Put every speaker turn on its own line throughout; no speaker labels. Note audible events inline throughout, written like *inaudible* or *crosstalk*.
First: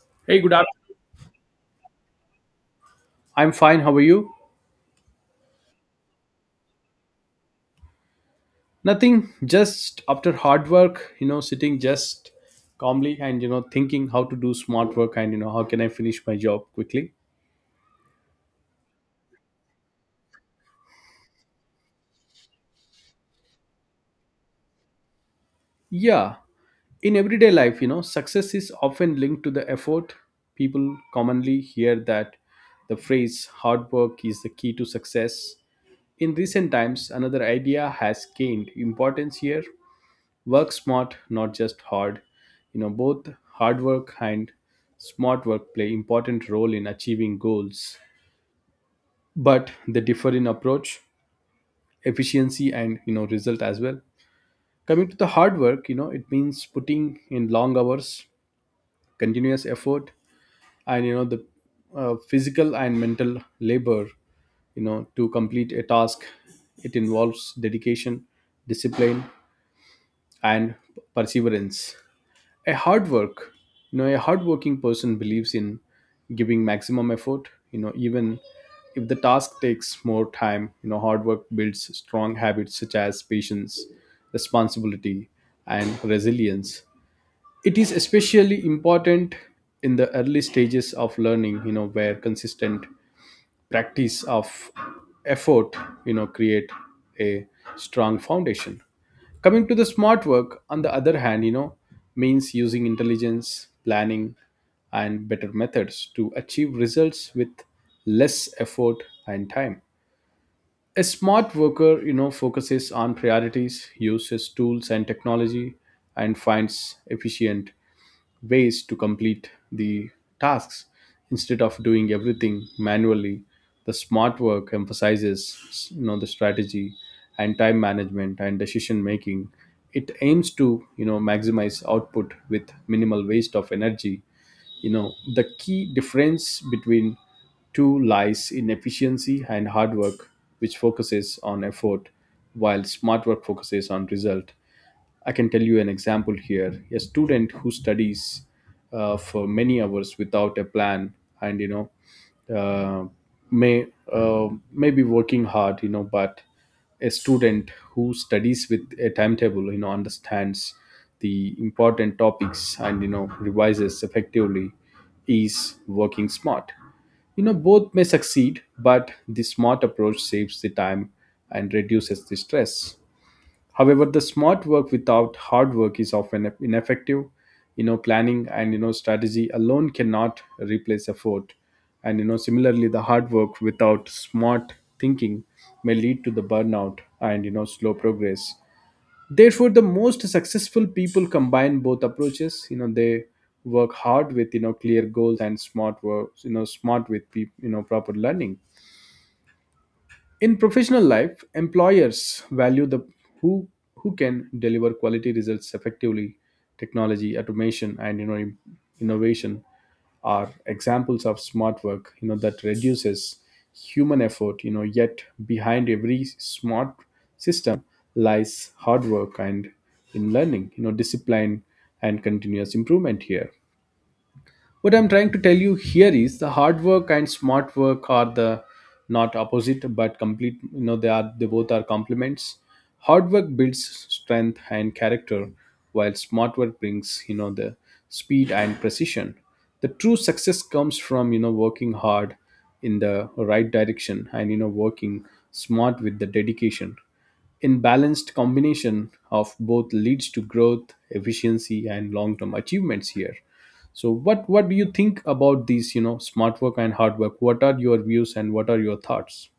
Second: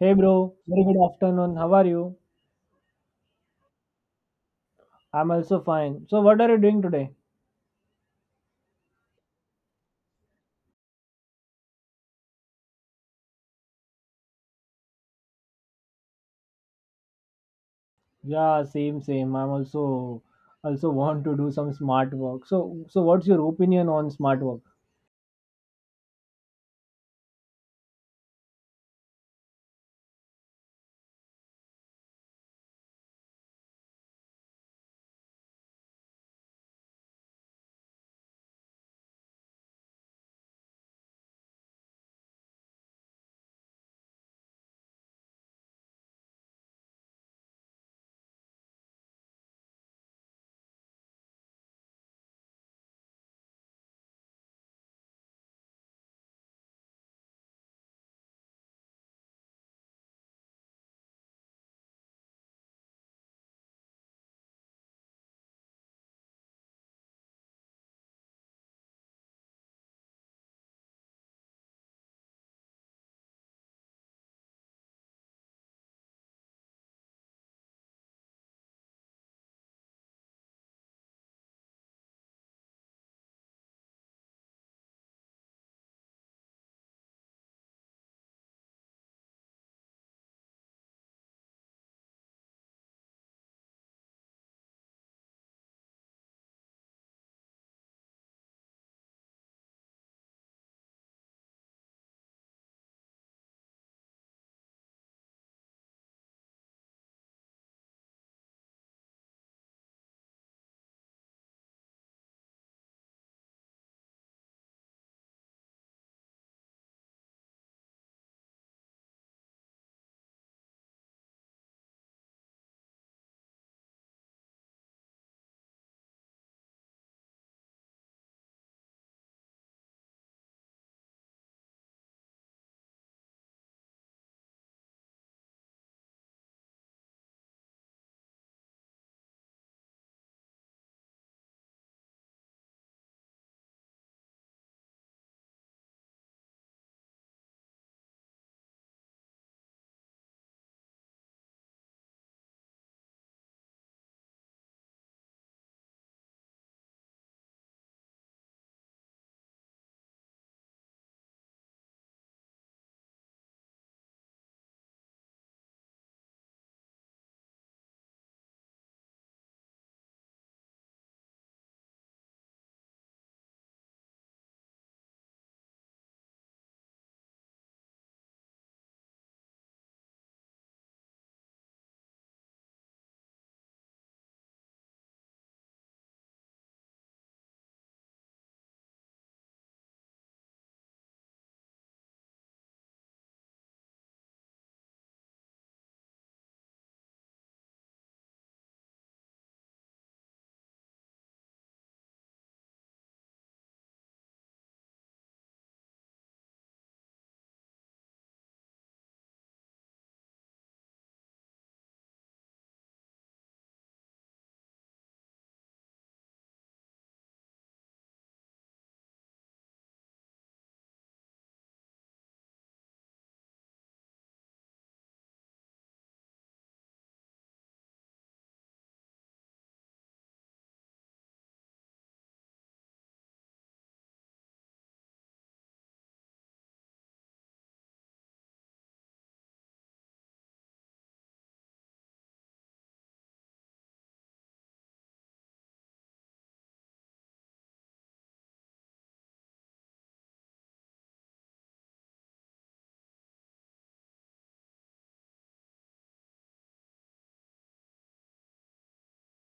Hey
Hey,
bro,
good
very
afternoon.
good afternoon. How are you?
I'm fine. How are you?
I'm also fine. So what are you doing today?
Nothing. Just after hard work, sitting just calmly and thinking how to do smart work and how can I finish my job quickly.
Yeah, same, same. I'm also want to do some smart work. So what's your opinion on smart work?
Yeah. In everyday life, success is often linked to the effort. People commonly hear that the phrase hard work is the key to success. In recent times, another idea has gained importance here. Work smart, not just hard. Both hard work and smart work play important role in achieving goals, but they differ in approach, efficiency, and result as well. Coming to the hard work, it means putting in long hours, continuous effort, and you know the physical and mental labor to complete a task. It involves dedication, discipline, and perseverance. A hard work, a hardworking person believes in giving maximum effort, even if the task takes more time. Hard work builds strong habits such as patience, responsibility, and resilience. It is especially important in the early stages of learning, where consistent practice of effort, create a strong foundation. Coming to the smart work, on the other hand, means using intelligence, planning, and better methods to achieve results with less effort and time. A smart worker, focuses on priorities, uses tools and technology, and finds efficient ways to complete the tasks instead of doing everything manually. The smart work emphasizes the strategy and time management and decision making. It aims to maximize output with minimal waste of energy. The key difference between two lies in efficiency, and hard work, which focuses on effort, while smart work focuses on result. I can tell you an example here. A student who studies for many hours without a plan, and you know, uh, may may be working hard, you know, but a student who studies with a timetable, you know, understands the important topics and revises effectively, is working smart. You know, both may succeed, but the smart approach saves the time and reduces the stress. However, the smart work without hard work is often ineffective. You know, planning and strategy alone cannot replace effort. And you know, similarly, the hard work without smart thinking may lead to the burnout and slow progress. Therefore, the most successful people combine both approaches. You know, they work hard with clear goals, and smart work. You know, proper learning. In professional life, employers value the who who can deliver quality results effectively. Technology, automation, and innovation are examples of smart work. You know that reduces human effort. You know, yet behind every smart system lies hard work and in learning. You know discipline and continuous improvement here. What I'm trying to tell you here is the hard work and smart work are the not opposite but complete. They both are complements. Hard work builds strength and character, while smart work brings the speed and precision. The true success comes from working hard in the right direction, and working smart with the dedication. In balanced combination of both leads to growth, efficiency, and long-term achievements here. So what do you think about these, smart work and hard work? What are your views and what are your thoughts?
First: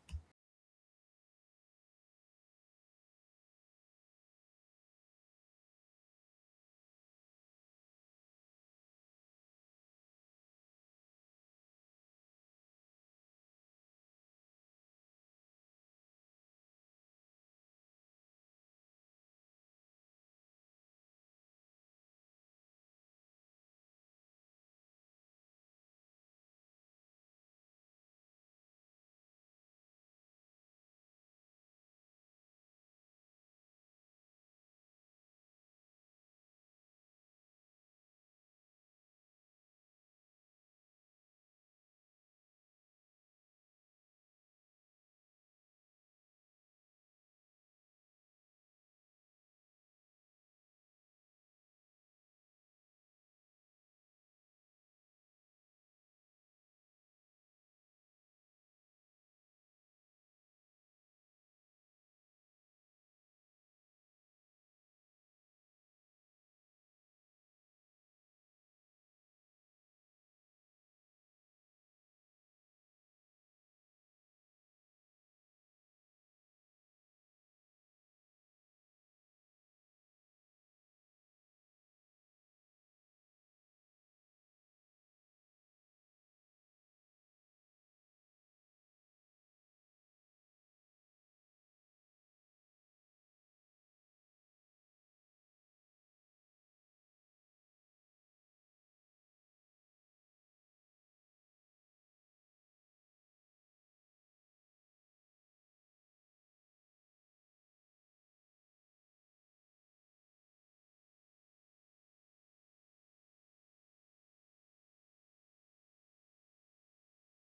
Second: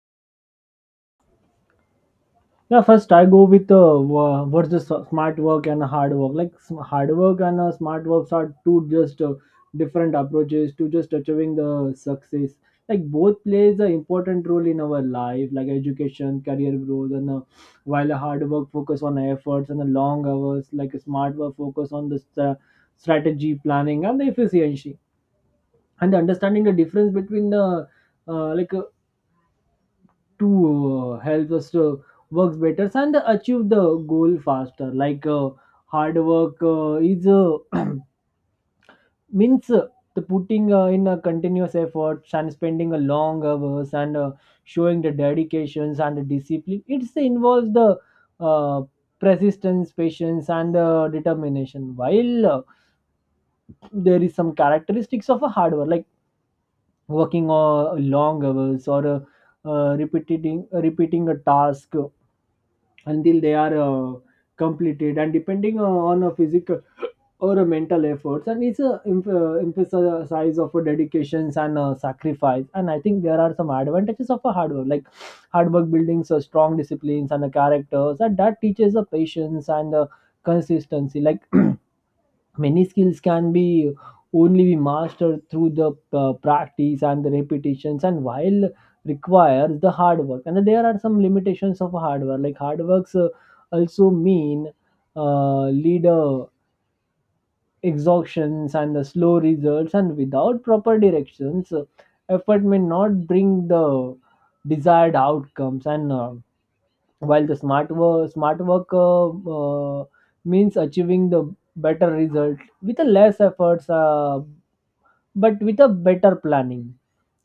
Yeah, first I go with what's the smart work and hard work. Like hard work and smart works are two just different approaches to just achieving the success. Like both plays an important role in our life, like education, career growth, and while a hard work focus on efforts and the long hours, like a smart work focus on the strategy, planning, and the efficiency, and understanding the difference between the like to help us to work better and achieve the goal faster like hard work is *clears throat* means the putting in a continuous efforts and spending a long hours and showing the dedications and the discipline. It involves the uh, persistence, patience, and determination. While there is some characteristics of a hard work like working long hours or repeating a task until they are completed, and depending on a physical or a mental efforts, and it's a emphasize of a dedications and a sacrifice. And I think there are some advantages of a hard work like hard work buildings a strong disciplines and a characters, and that teaches a patience and a consistency. Like many skills can be only be mastered through the practice and the repetitions, and while requires the hard work. And there are some limitations of hard work like hard works also mean lead exhaustions and the slow results, and without proper directions effort may not bring the desired outcomes. And while the smart work means achieving the better result with a less efforts, but with a better planning.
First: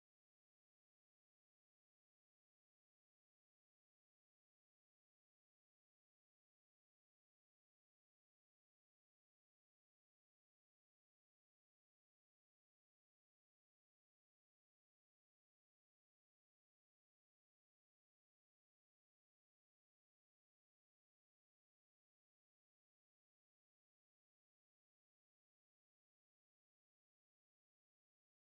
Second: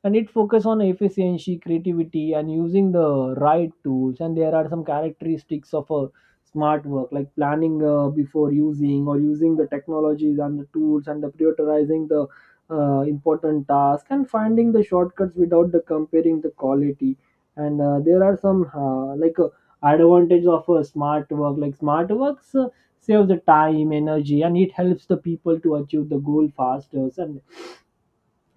And it focus on efficiency, creativity, and using the right tools. And there are some characteristics of a smart work like planning before using or using the technologies and the tools and the prioritizing the important task and finding the shortcuts without the comparing the quality. And there are some advantage of a smart work like smart works save the time, energy, and it helps the people to achieve the goal faster and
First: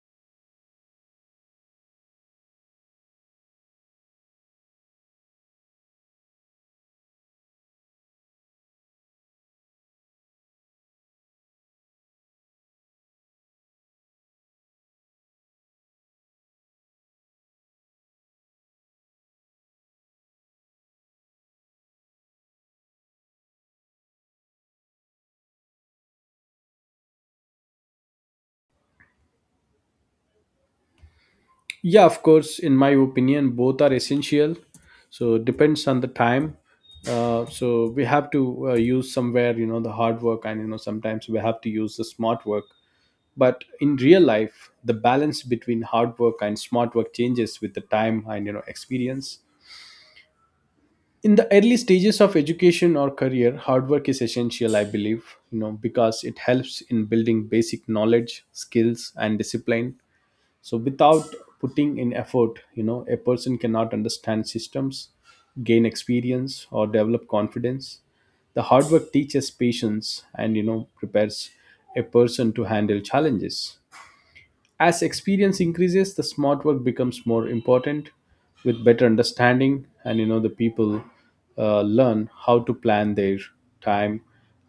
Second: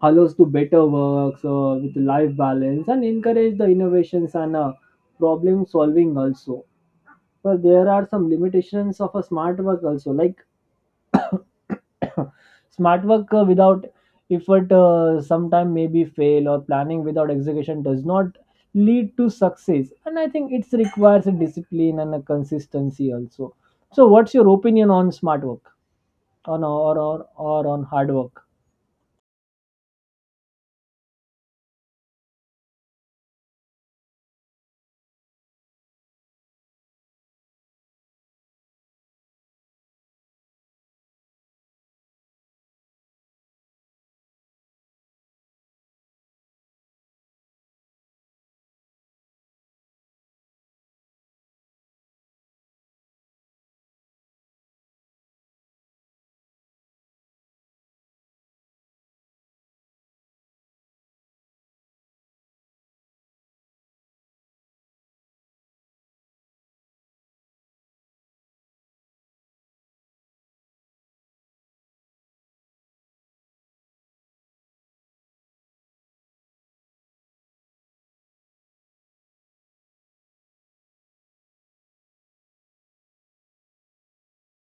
allows to better works with life balance and encourage the innovations and problem solving also. But there are some limitations of a smart work also like *coughs* smart work without effort sometime may be fail, or planning without execution does not lead to success. And I think it requires a discipline and a consistency also. So what's your opinion on smart work on or on hard work?
Yeah, of course, in my opinion both are essential. So it depends on the time. So we have to use somewhere, the hard work, and you know sometimes we have to use the smart work. But in real life, the balance between hard work and smart work changes with the time and experience. In the early stages of education or career, hard work is essential, I believe, you know, because it helps in building basic knowledge, skills, and discipline. So without putting in effort, you know, a person cannot understand systems, gain experience, or develop confidence. The hard work teaches patience and prepares a person to handle challenges. As experience increases, the smart work becomes more important. With better understanding, and you know, the people learn how to plan their time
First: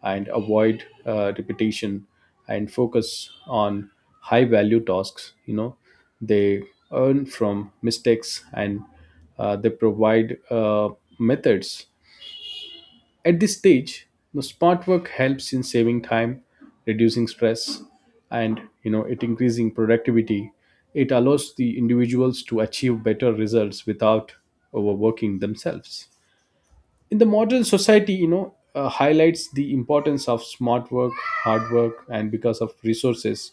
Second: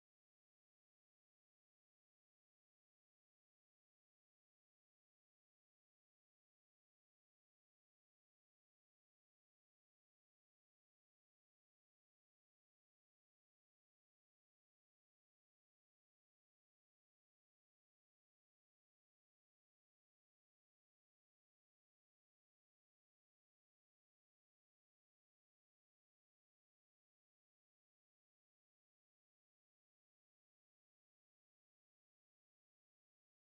and avoid repetition and focus on high value tasks. You know, they earn from mistakes and they provide methods. At this stage, the smart work helps in saving time, reducing stress, and it increasing productivity. It allows the individuals to achieve better results without overworking themselves. In the modern society, you know, highlights the importance of smart work, hard work, and because of resources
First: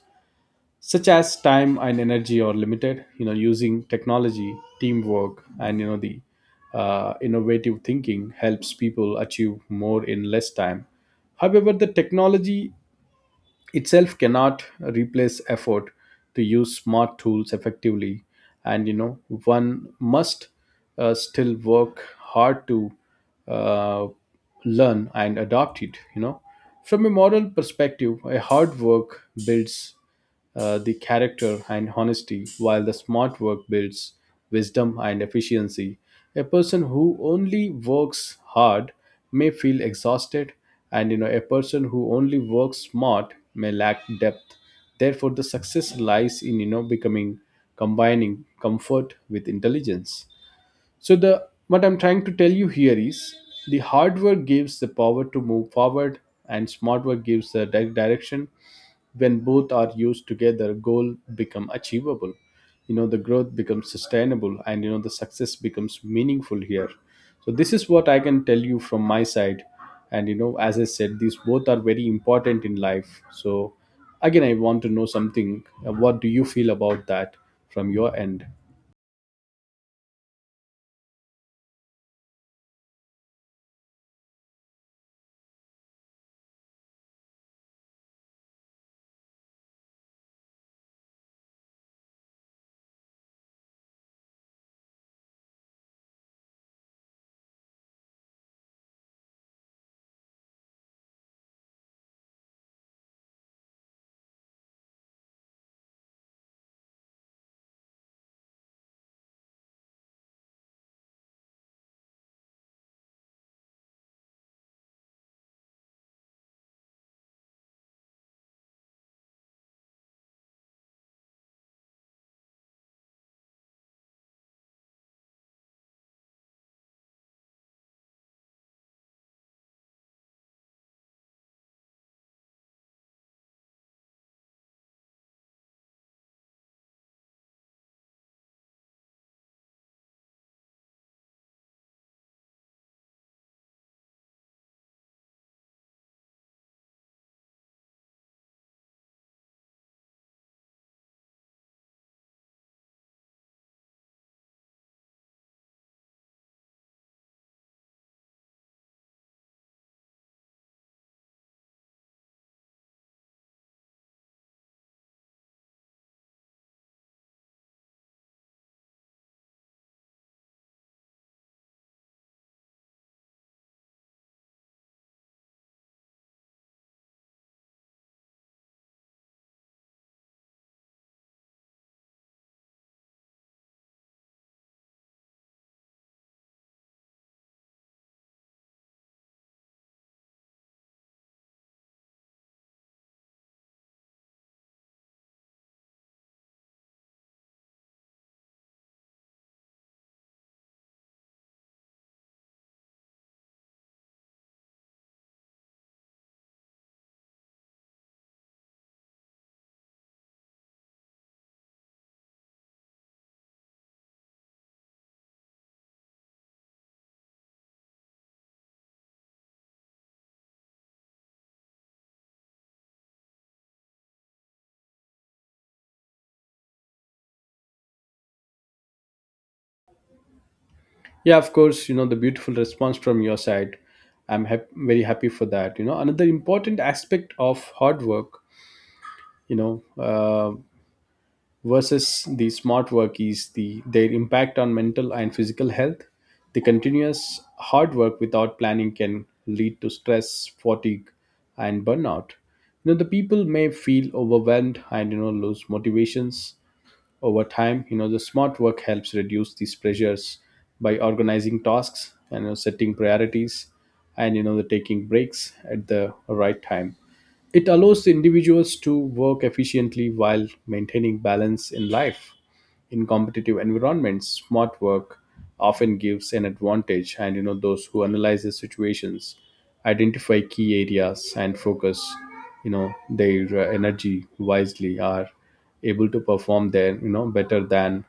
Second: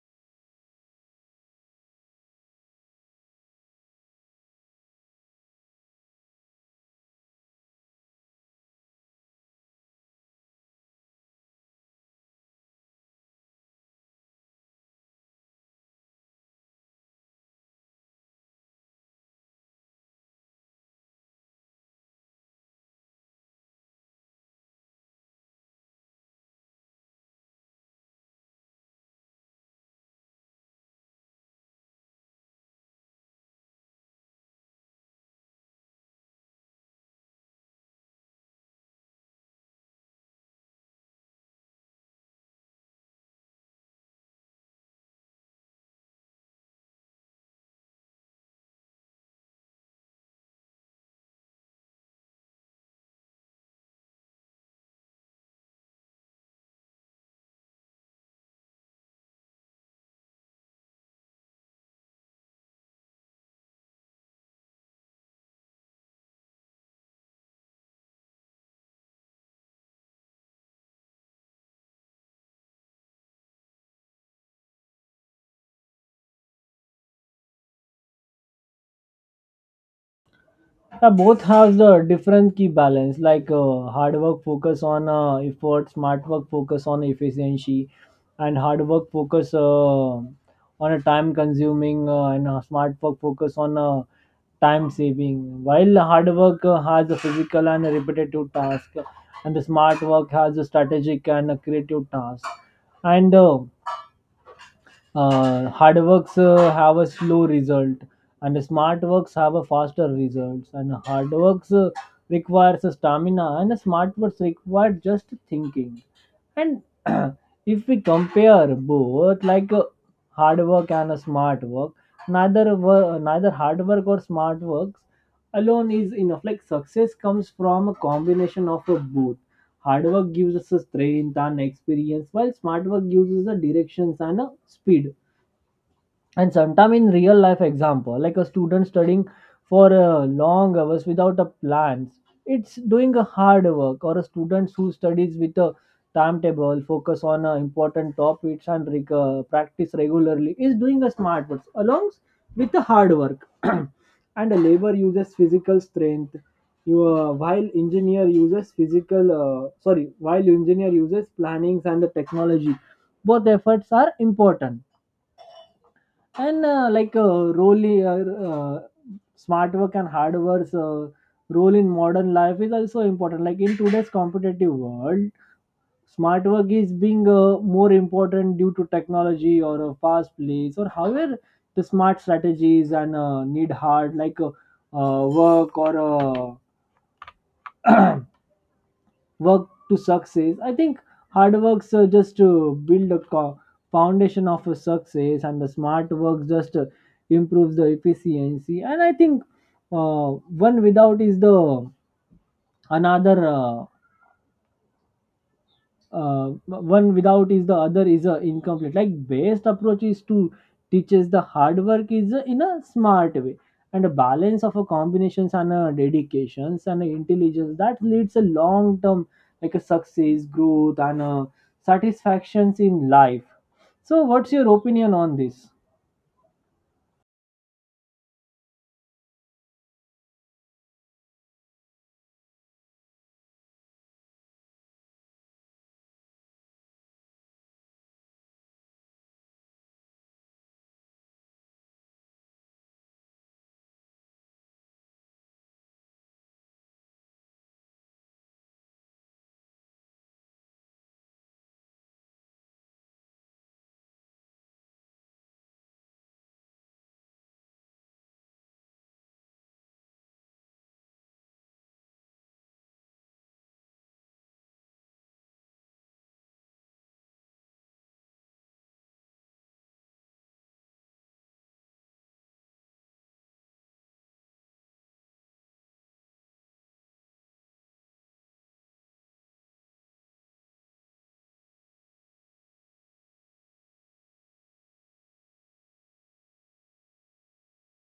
such as time and energy are limited. You know, using technology, teamwork, and you know the innovative thinking helps people achieve more in less time. However, the technology itself cannot replace effort. To use smart tools effectively, and you know, one must still work hard to uh, learn and adopt it. You know, from a moral perspective, a hard work builds the character and honesty, while the smart work builds wisdom and efficiency. A person who only works hard may feel exhausted, and you know, a person who only works smart may lack depth. Therefore, the success lies in you know becoming combining comfort with intelligence. So the what I'm trying to tell you here is the hard work gives the power to move forward, and smart work gives the direction. When both are used together, goal become achievable. You know, the growth becomes sustainable and the success becomes meaningful here. So this is what I can tell you from my side. And you know, as I said, these both are very important in life. So again, I want to know something. What do you feel about that from your end?
Yeah, both have the different key balance like hard work focus on effort, smart work focus on efficiency, and hard work focus on a time consuming, and smart work focus on time saving. While hard work has a physical and a repetitive task and the smart work has a strategic and a creative task, and hard works have a slow result, and smart works have a faster results. And hard works requires a stamina, and smart works require just thinking. And *clears throat* if we compare both, like hard work and a smart work, neither hard work or smart works alone is enough. Like success comes from a combination of a both. Hard work gives us a strength and experience, while smart work gives us a directions and a speed. And sometime in real life example like a student studying for long hours without a plans, it's doing a hard work, or a student who studies with a timetable focus on important topics and practice regularly is doing a smart work along with the hard work. *clears throat* And a labor uses physical strength, while engineer uses physical sorry while engineer uses plannings and the technology. Both efforts are important. And like role smart work and hard work's role in modern life is also important. Like in today's competitive world, smart work is being more important due to technology or a fast pace. Or however, the smart strategies and need hard like work or work to success, I think. Hard works just to build a foundation of a success, and the smart works just improves the efficiency. And I think uh, one without is the another uh, one without is the other is a incomplete. Like best approach is to teaches the hard work is in a smart way and a balance of a combinations and a dedications and a intelligence that leads a long term like a success, growth, and a satisfactions in life. So what's your opinion on this?
Yeah, of course, you know, the beautiful response from your side. Very happy for that. You know, another important aspect of hard work, you know, uh, versus the smart work is the their impact on mental and physical health. The continuous hard work without planning can lead to stress, fatigue, and burnout. You know, the people may feel overwhelmed and lose motivations over time. You know, the smart work helps reduce these pressures by organizing tasks and you know, setting priorities and the taking breaks at the right time. It allows individuals to work efficiently while maintaining balance in life. In competitive environments, smart work often gives an advantage, and you know, those who analyze the situations, identify key areas, and focus their energy wisely are able to perform there, you know, better than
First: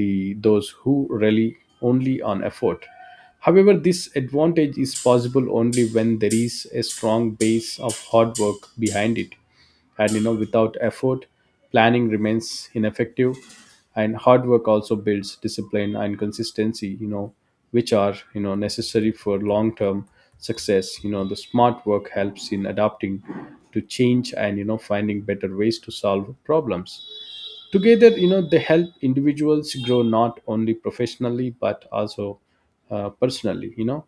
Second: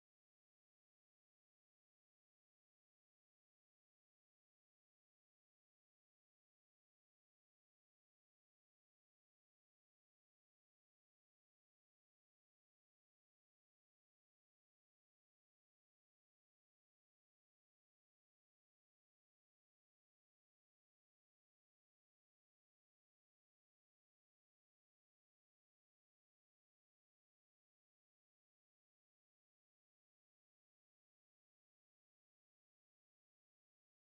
the those who rely only on effort. However, this advantage is possible only when there is a strong base of hard work behind it. And you know, without effort, planning remains ineffective. And hard work also builds discipline and consistency, you know, which are necessary for long term success. You know, the smart work helps in adapting to change and finding better ways to solve problems. Together, you know, they help individuals grow not only professionally but also personally. You know,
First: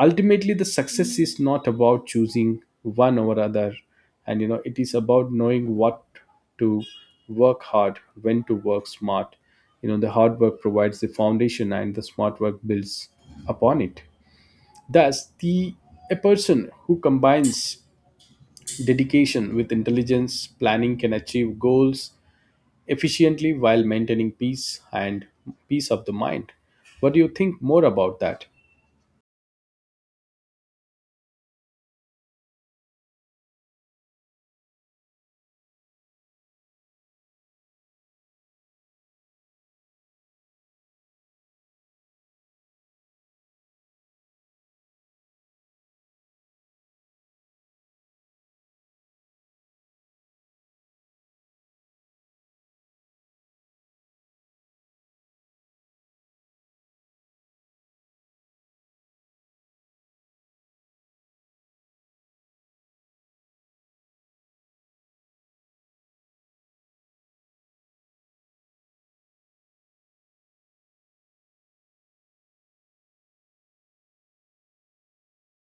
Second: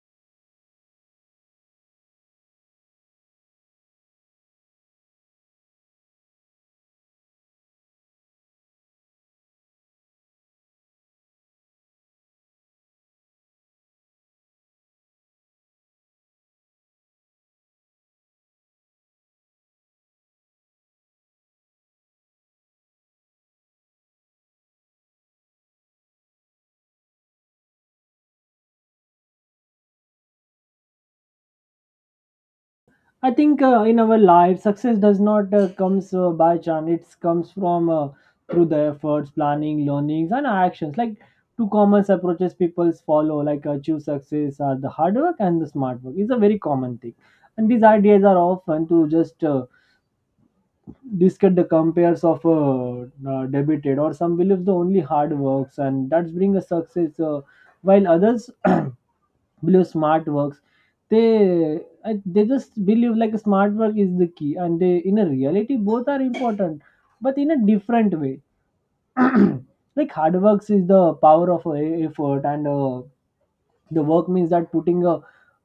ultimately, the success is not about choosing one over other, and you know, it is about knowing what to work hard, when to work smart. You know, the hard work provides the foundation, and the smart work builds upon it. Thus, the a person who combines dedication with intelligence planning can achieve goals efficiently while maintaining peace of the mind. What do you think more about that?
I think in our life, success does not comes by chance. It comes from through the efforts, planning, learnings, and actions. Like two common approaches people follow, like achieve success, are the hard work and the smart work. It's a very common thing, and these ideas are often to just discuss the compares of debated, or some believes the only hard works, and that's bring a success, while others *clears throat* believe smart works. they they just believe like smart work is the key, and they in a reality both are important, but in a different way. *clears throat* Like hard works is the power of effort. And the work means that putting a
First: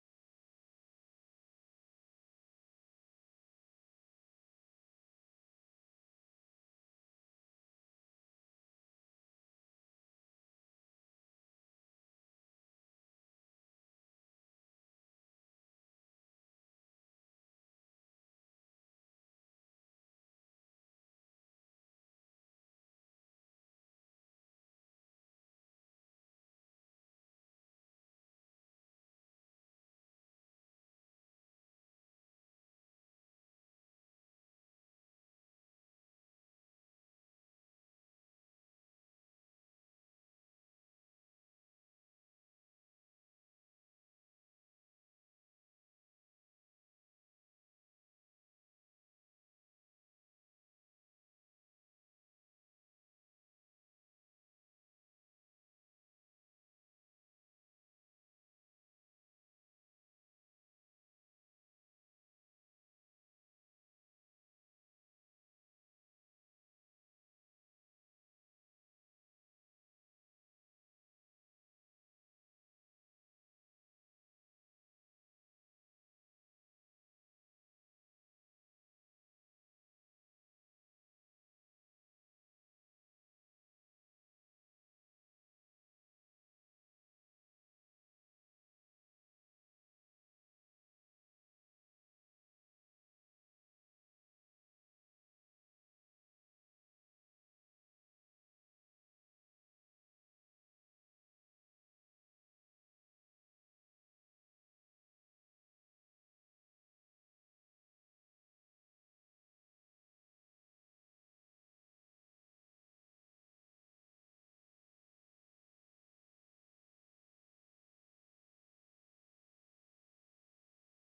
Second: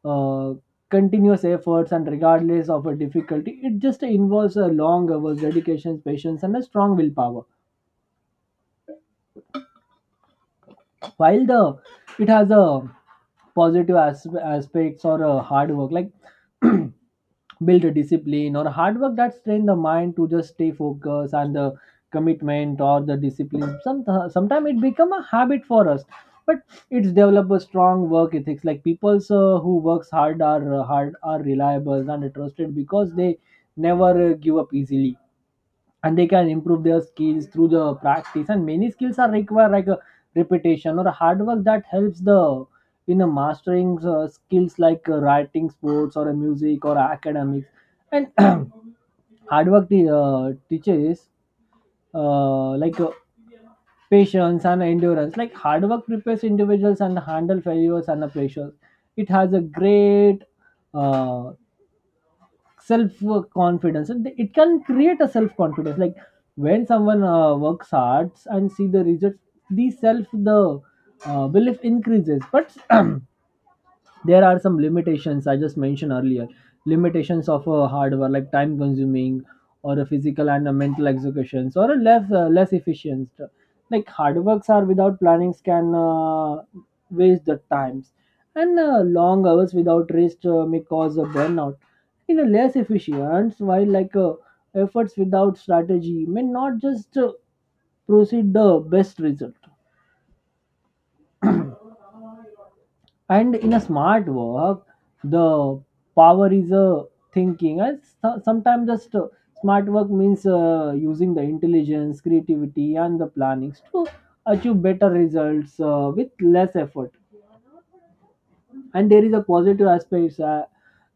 uh, continuous efforts, and regardless of a difficulty it just involves a long hours, dedication, patience, and a strong willpower. While the it has a positive aspects or a hard work like *clears throat* build a discipline or hard work that train the mind to just stay focused and the commitment or the discipline. Sometimes it become a habit for us, but it's develop a strong work ethics. Like people who works hard are reliable and trusted because they never give up easily, and they can improve their skills through the practice. And many skills are require like a repetition or hard work that helps the in a mastering skills like writing, sports, or a music, or academics. And *clears throat* hard work the teaches uh, like uh, patience and endurance. Like hard work prepares individuals and handle failures and the pressures. It has a great uh, self confidence, and it can create a self confidence. Like when someone works hard and see the results, the belief increases. But *clears throat* there are some limitations I just mentioned earlier. Limitations of a hardware like time consuming or a physical and a mental executions or a less less efficient. Like hard works are without plannings can waste the times, and long hours without rest may cause a burnout in a less efficient. While like efforts without strategy may not just proceed the best result. And in a smart work, the power is a thinking. And sometimes just smart work means using the intelligence, creativity, and the plannings to achieve better results with less effort. And there is a positive aspects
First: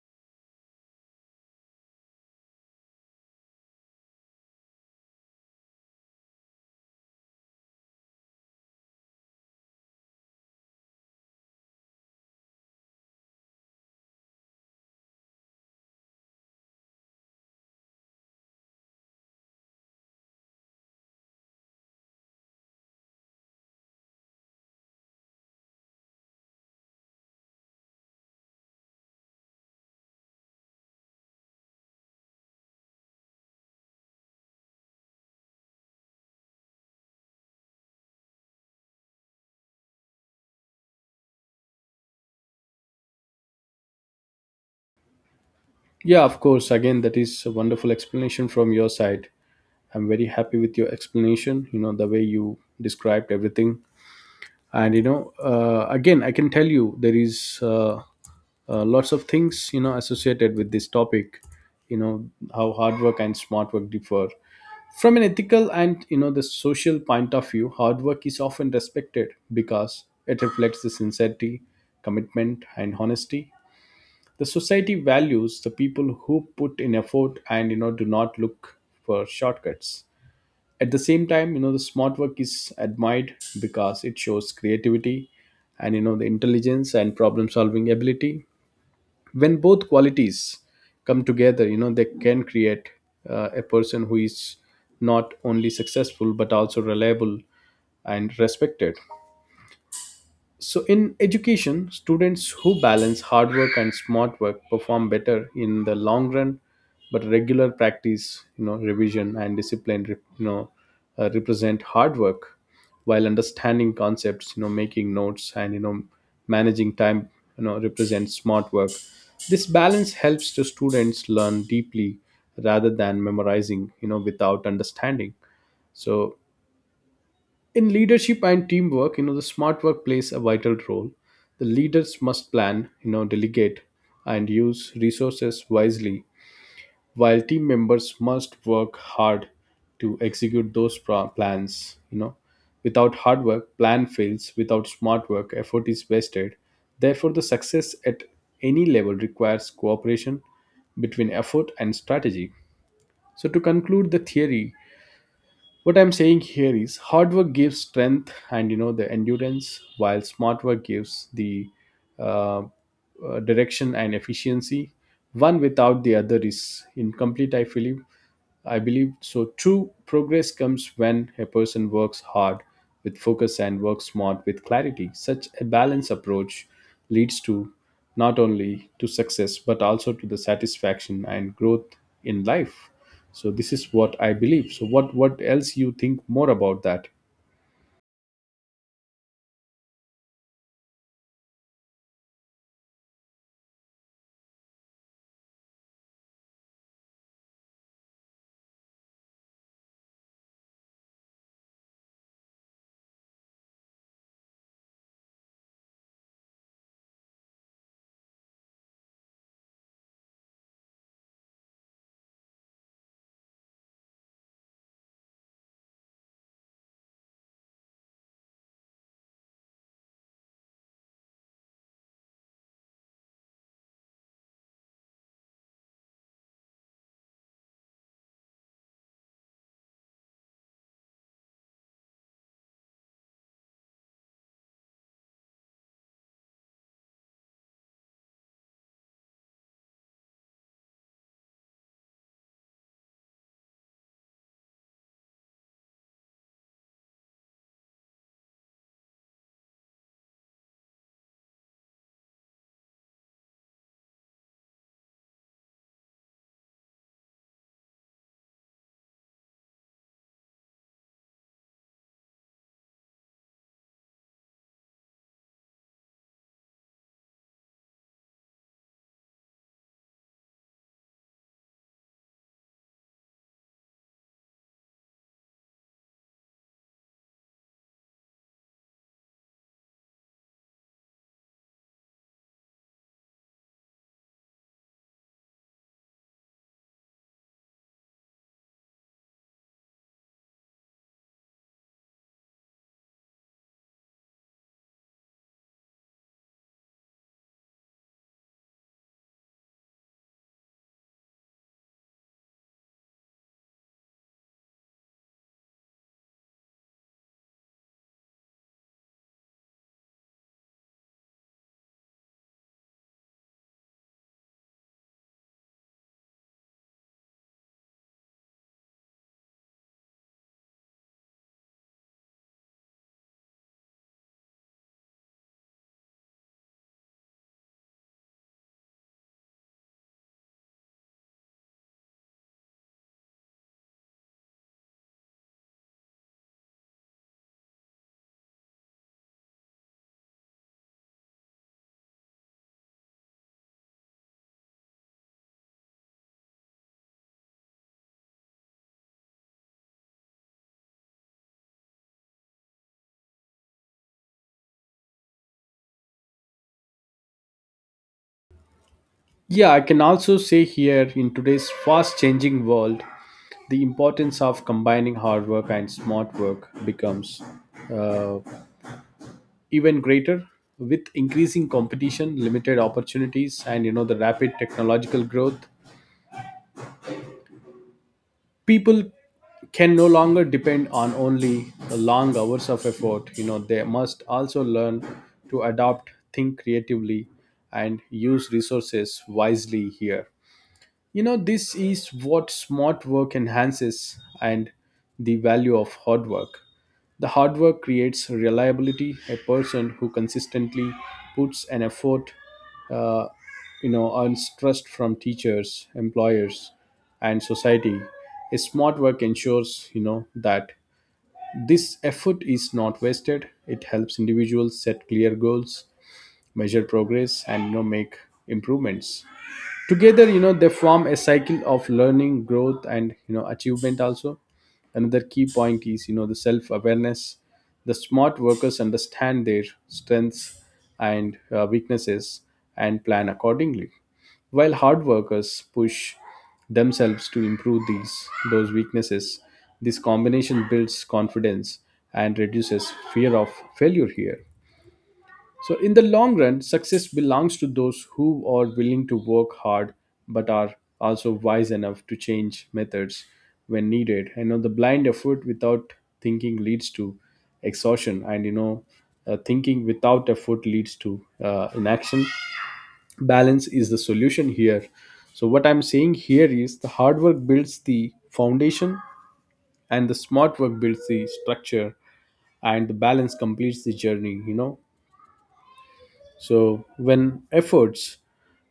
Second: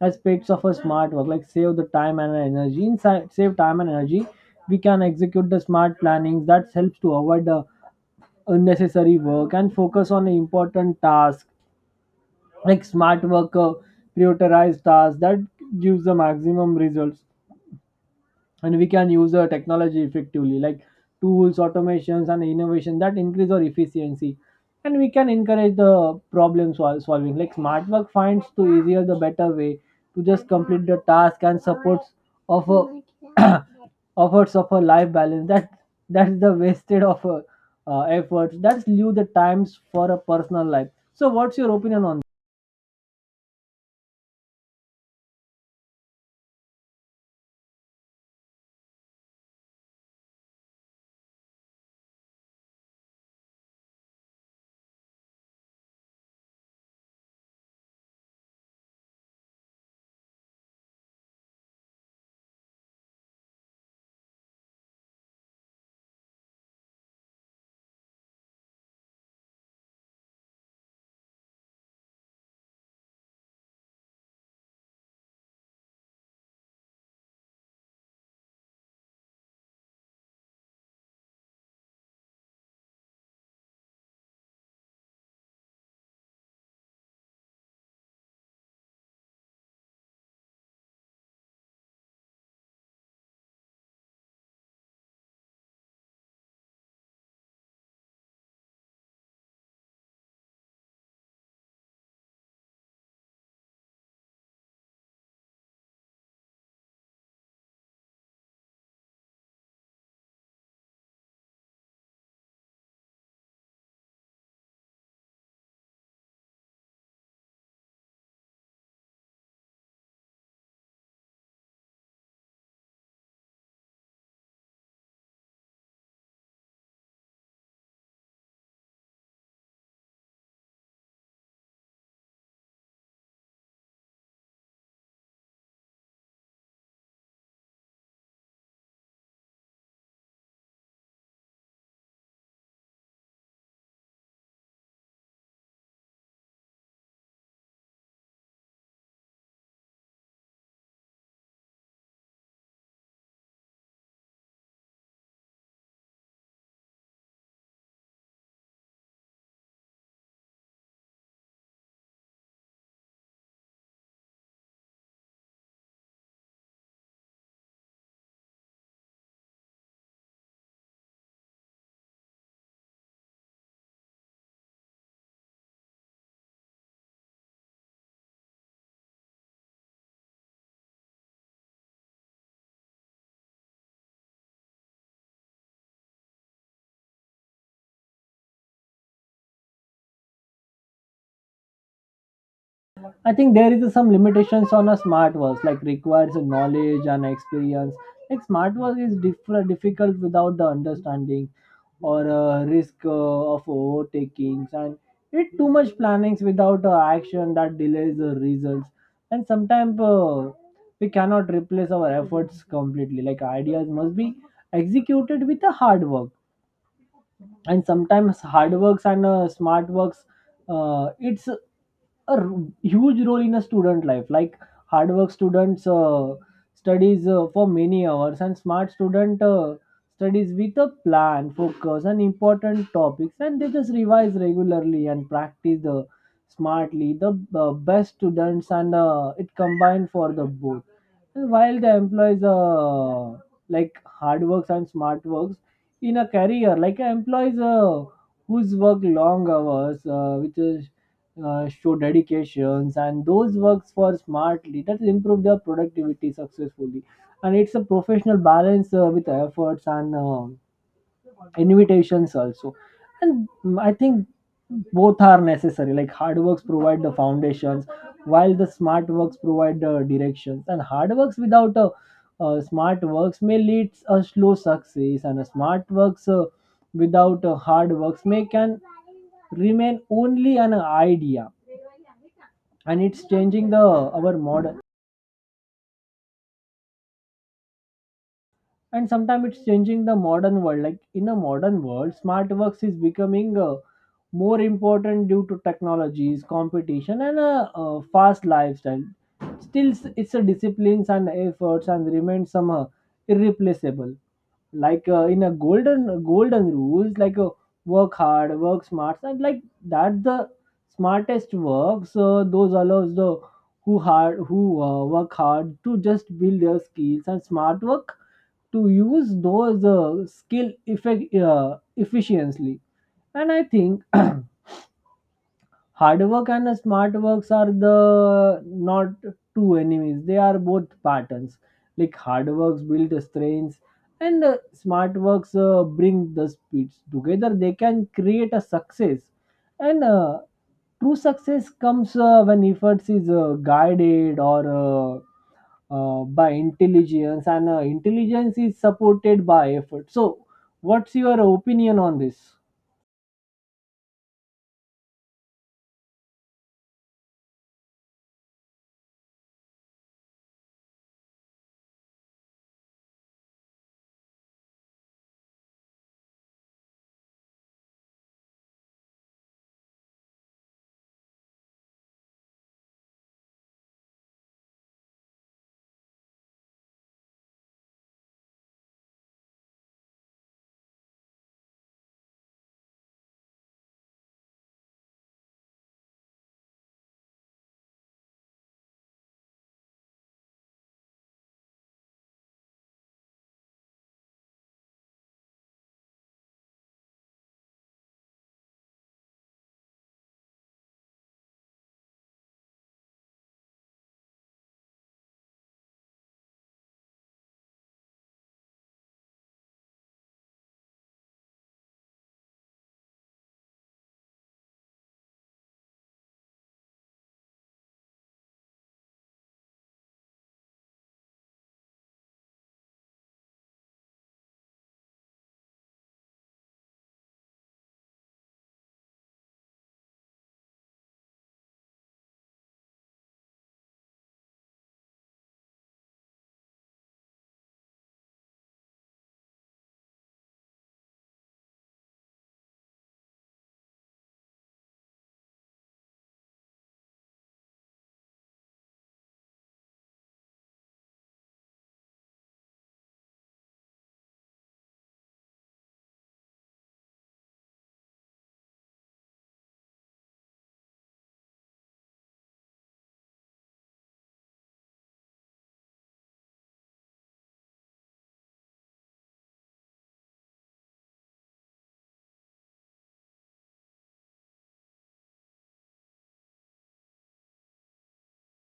aspects of a smart work like save the time and energy. Inside Save time and energy, we can execute the smart plannings that helps to avoid the unnecessary work and focus on the important tasks. Like smart worker prioritized tasks that gives the maximum results, and we can use the technology effectively like tools, automations, and innovation that increase our efficiency. And we can encourage the solving, like smart work finds to easier the better way to just complete the task and supports of a *clears throat* efforts of a life balance. That that's the wasted of a, efforts that's leave the times for a personal life. So what's your opinion on?
Yeah, of course. Again, that is a wonderful explanation from your side. I'm very happy with your explanation, you know, the way you described everything. And, you know, again, I can tell you there is lots of things, you know, associated with this topic. You know how hard work and smart work differ from an ethical and the social point of view. Hard work is often respected because it reflects the sincerity, commitment, and honesty. The society values the people who put in effort and do not look for shortcuts. At the same time, you know, the smart work is admired because it shows creativity and the intelligence and problem solving ability. When both qualities come together, you know, they can create a person who is not only successful but also reliable and respected. So, in education, students who balance hard work and smart work perform better in the long run. But regular practice, you know, revision and discipline, represent hard work, while understanding concepts, you know, making notes, and you know, managing time, you know, represents smart work. This balance helps the students learn deeply rather than memorizing, without understanding. So, in leadership and teamwork, the smart work plays a vital role. The leaders must plan, delegate and use resources wisely, while team members must work hard to execute plans. Without hard work, plan fails. Without smart work, effort is wasted. Therefore, the success at any level requires cooperation between effort and strategy. So, to conclude the theory, what I'm saying here is hard work gives strength and the endurance, while smart work gives the uh, direction and efficiency. One without the other is incomplete, I believe. I believe so. True progress comes when a person works hard with focus and works smart with clarity. Such a balanced approach leads to not only to success but also to the satisfaction and growth in life. So this is what I believe. So what else you think more about that?
I think there is some limitations on a smart watch, like requires a knowledge and experience. Like smart watch is difficult without the understanding or risk of overtakings, and it too much plannings without action that delays the results. And sometimes we cannot replace our efforts completely. Like ideas must be executed with a hard work, and sometimes hard works and smart works. It's huge role in a student life, like hard work students studies for many hours, and smart student studies with a plan, focus and important topics, and they just revise regularly and practice the smartly the best students, and it combined for the both. And while the employees like hard works and smart works in a career, like employees whose work long hours, which is show dedications, and those works for smartly that will improve their productivity successfully, and it's a professional balance with efforts and invitations also. And I think both are necessary, like hard works provide the foundations while the smart works provide the directions, and hard works without smart works may lead a slow success, and a smart works without a hard works may can remain only an idea. And it's changing the our modern, and sometimes it's changing the modern world, like in a modern world smart works is becoming more important due to technologies, competition and fast lifestyle. Still, it's a disciplines and efforts and remains somehow irreplaceable, like in a golden rules like work hard, work smart, and like that's the smartest work. So those allows the who hard who work hard to just build their skills, and smart work to use those skill effect efficiently. And I think *clears throat* hard work and smart works are the not two enemies. They are both patterns. Like hard works build the strengths, and smart works bring the speeds. Together, they can create a success. And true success comes when efforts is guided or by intelligence, and intelligence is supported by effort. So, what's your opinion on this?
Yeah, I can also say here in today's fast changing world, the importance of combining hard work and smart work becomes uh, even greater. With increasing competition, limited opportunities, and the rapid technological growth, people can no longer depend on only the long hours of effort. You know, they must also learn to adapt, think creatively, and use resources wisely here. You know, this is what smart work enhances, and the value of hard work. The hard work creates reliability. A person who consistently puts an effort, uh, earns trust from teachers, employers, and society. A smart work ensures, you know, that this effort is not wasted. It helps individuals set clear goals, measure progress, and make improvements. Together, they form a cycle of learning, growth, and achievement also. Another key point is the self awareness. The smart workers understand their strengths and weaknesses and plan accordingly, while hard workers push themselves to improve these those weaknesses. This combination builds confidence and reduces fear of failure here. So, in the long run, success belongs to those who are willing to work hard but are also wise enough to change methods when needed. I know the blind effort without thinking leads to exhaustion, and thinking without effort leads to inaction. Balance is the solution here. So, what I'm saying here is the hard work builds the foundation, and the smart work builds the structure, and the balance completes the journey. So,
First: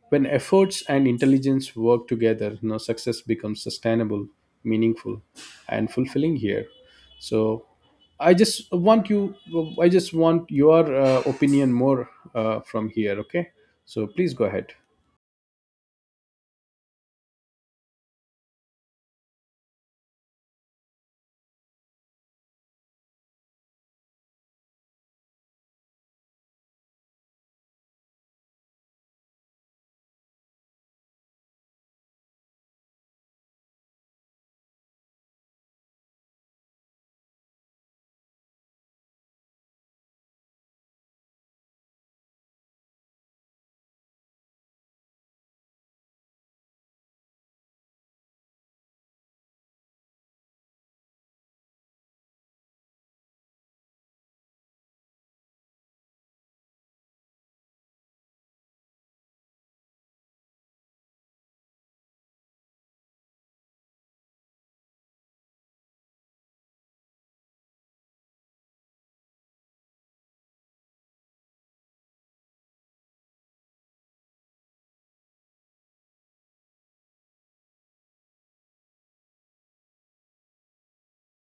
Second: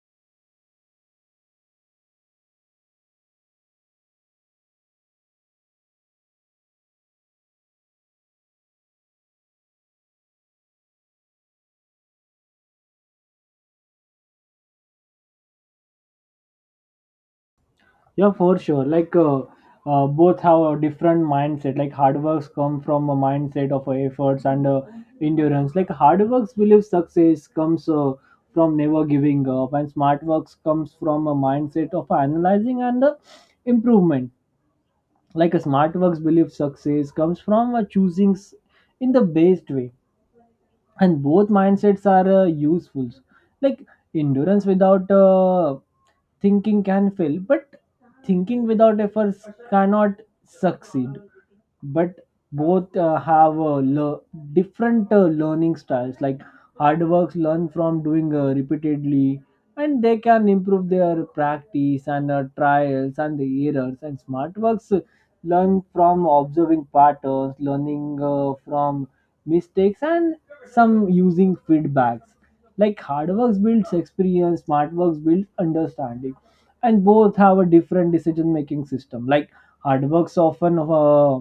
when efforts and intelligence work together, you know, success becomes sustainable, meaningful, and fulfilling here. So I just want you, I just want your opinion more from here. Okay, so please go ahead.
Yeah, for sure. Like, both have a different mindset. Like hard works come from a mindset of efforts and endurance. Like hard works believe success comes from never giving up, and smart works comes from a mindset of analyzing and improvement. Like a smart works believe success comes from in the best way, and both mindsets are useful, like endurance without thinking can fail, but thinking without efforts cannot succeed. But both have different learning styles, like hard works learn from doing repeatedly, and they can improve their practice and trials and the errors, and smart works learn from observing patterns, learning from mistakes and some using feedbacks. Like hard works builds experience, smart works builds understanding. And both have a different decision making system, like hard works often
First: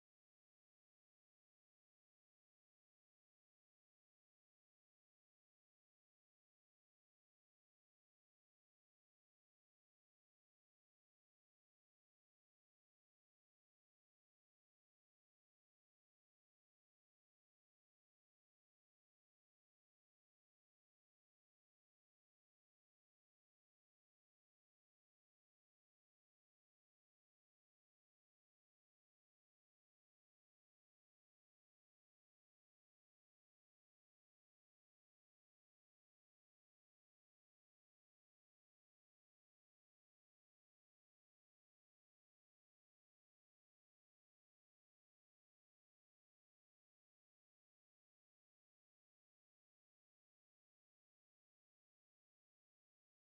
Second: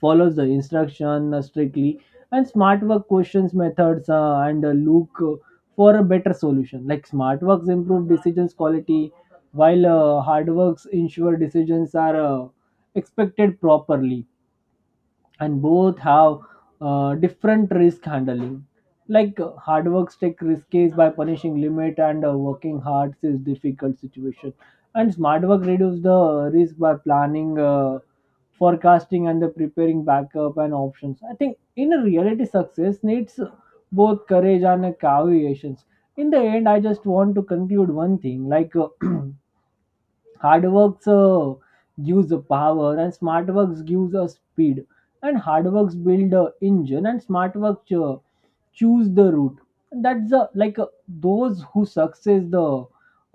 follows the instruction strictly, and smart work questions methods and look for a better solution. Like smart works improve decisions quality while hard works ensure decisions are expected properly. And both have different risk handling, like hard works take risks by punishing limit and working hard is difficult situation, and smart work reduce the risk by planning, forecasting and the preparing backup and options. I think in a reality success needs both courage and a caveations. In the end, I just want to conclude one thing, like *clears throat* hard works gives the power, and smart works gives us speed, and hard works build a engine, and smart work choose the route. And that's the those who success the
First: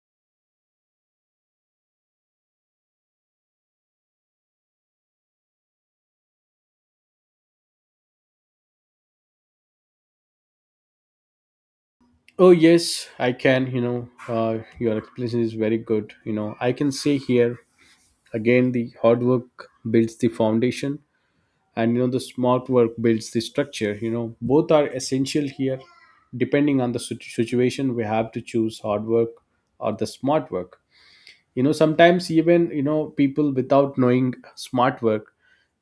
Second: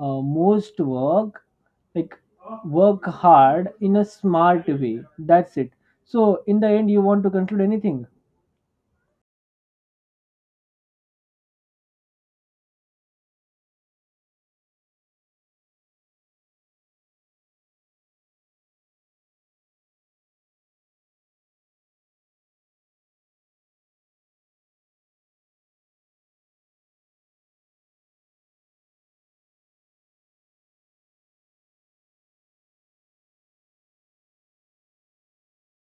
most work, like work hard in a smart way. That's it. So in the end, you want to conclude anything?
Oh yes, I can. You know, your explanation is very good. You know, I can say here again the hard work builds the foundation, and the smart work builds the structure. You know, both are essential here. Depending on the situation, we have to choose hard work or the smart work. You know, sometimes, even you know, people without knowing smart work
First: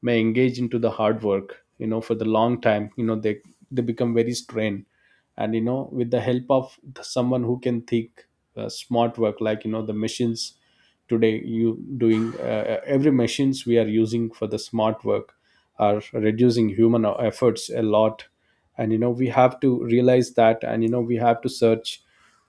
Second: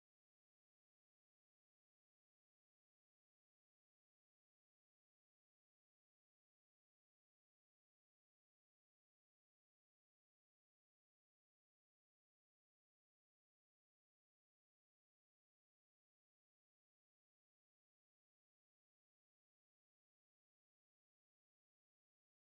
may engage into the hard work, you know, for the long time. You know, they become very strained, and you know, with the help of someone who can think smart work, like you know the machines today. You doing Every machines we are using for the smart work are reducing human efforts a lot. And you know, we have to realize that, and you know, we have to search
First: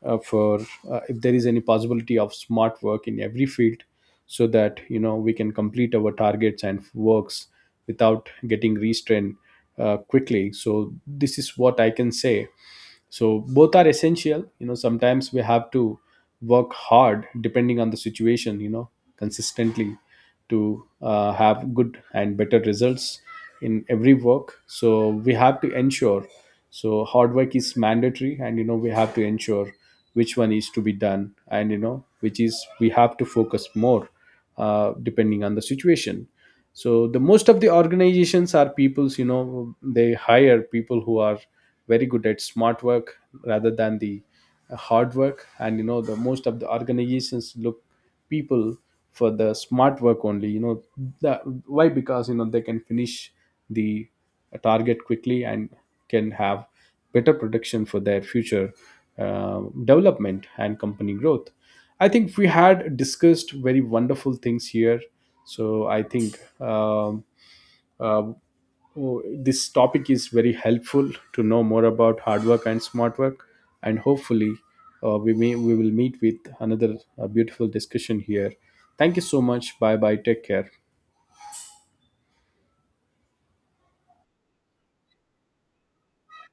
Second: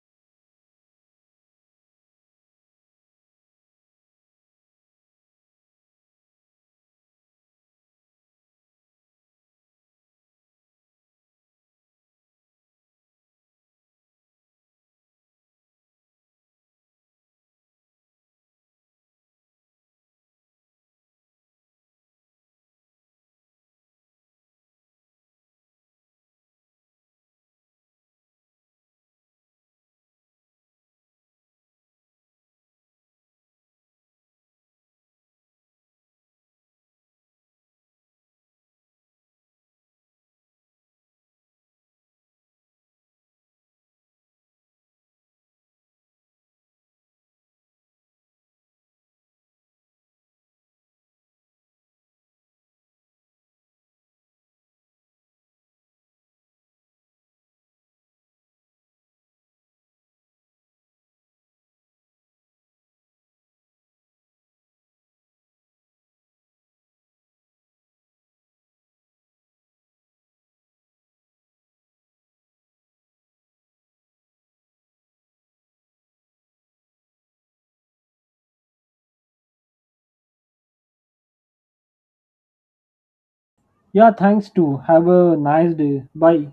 for if there is any possibility of smart work in every field, so that you know we can complete our targets and works without getting restrained quickly. So this is what I can say. So both are essential. You know, sometimes we have to work hard depending on the situation, you know, consistently, to have good and better results in every work. So we have to ensure, so hard work is mandatory, and you know we have to ensure which one is to be done, and you know which is we have to focus more depending on the situation. So the most of the organizations are people's, you know, they hire people who are very good at smart work rather than the hard work. And you know, the most of the organizations look people for the smart work only, you know, the, why? Because you know they can finish the target quickly and can have better production for their future development and company growth. I think we had discussed very wonderful things here. So I think uh, oh, this topic is very helpful to know more about hard work and smart work, and hopefully, we will meet with another beautiful discussion here. Thank you so much. Bye bye. Take care.
Yeah, thanks too. Have a nice day. Bye.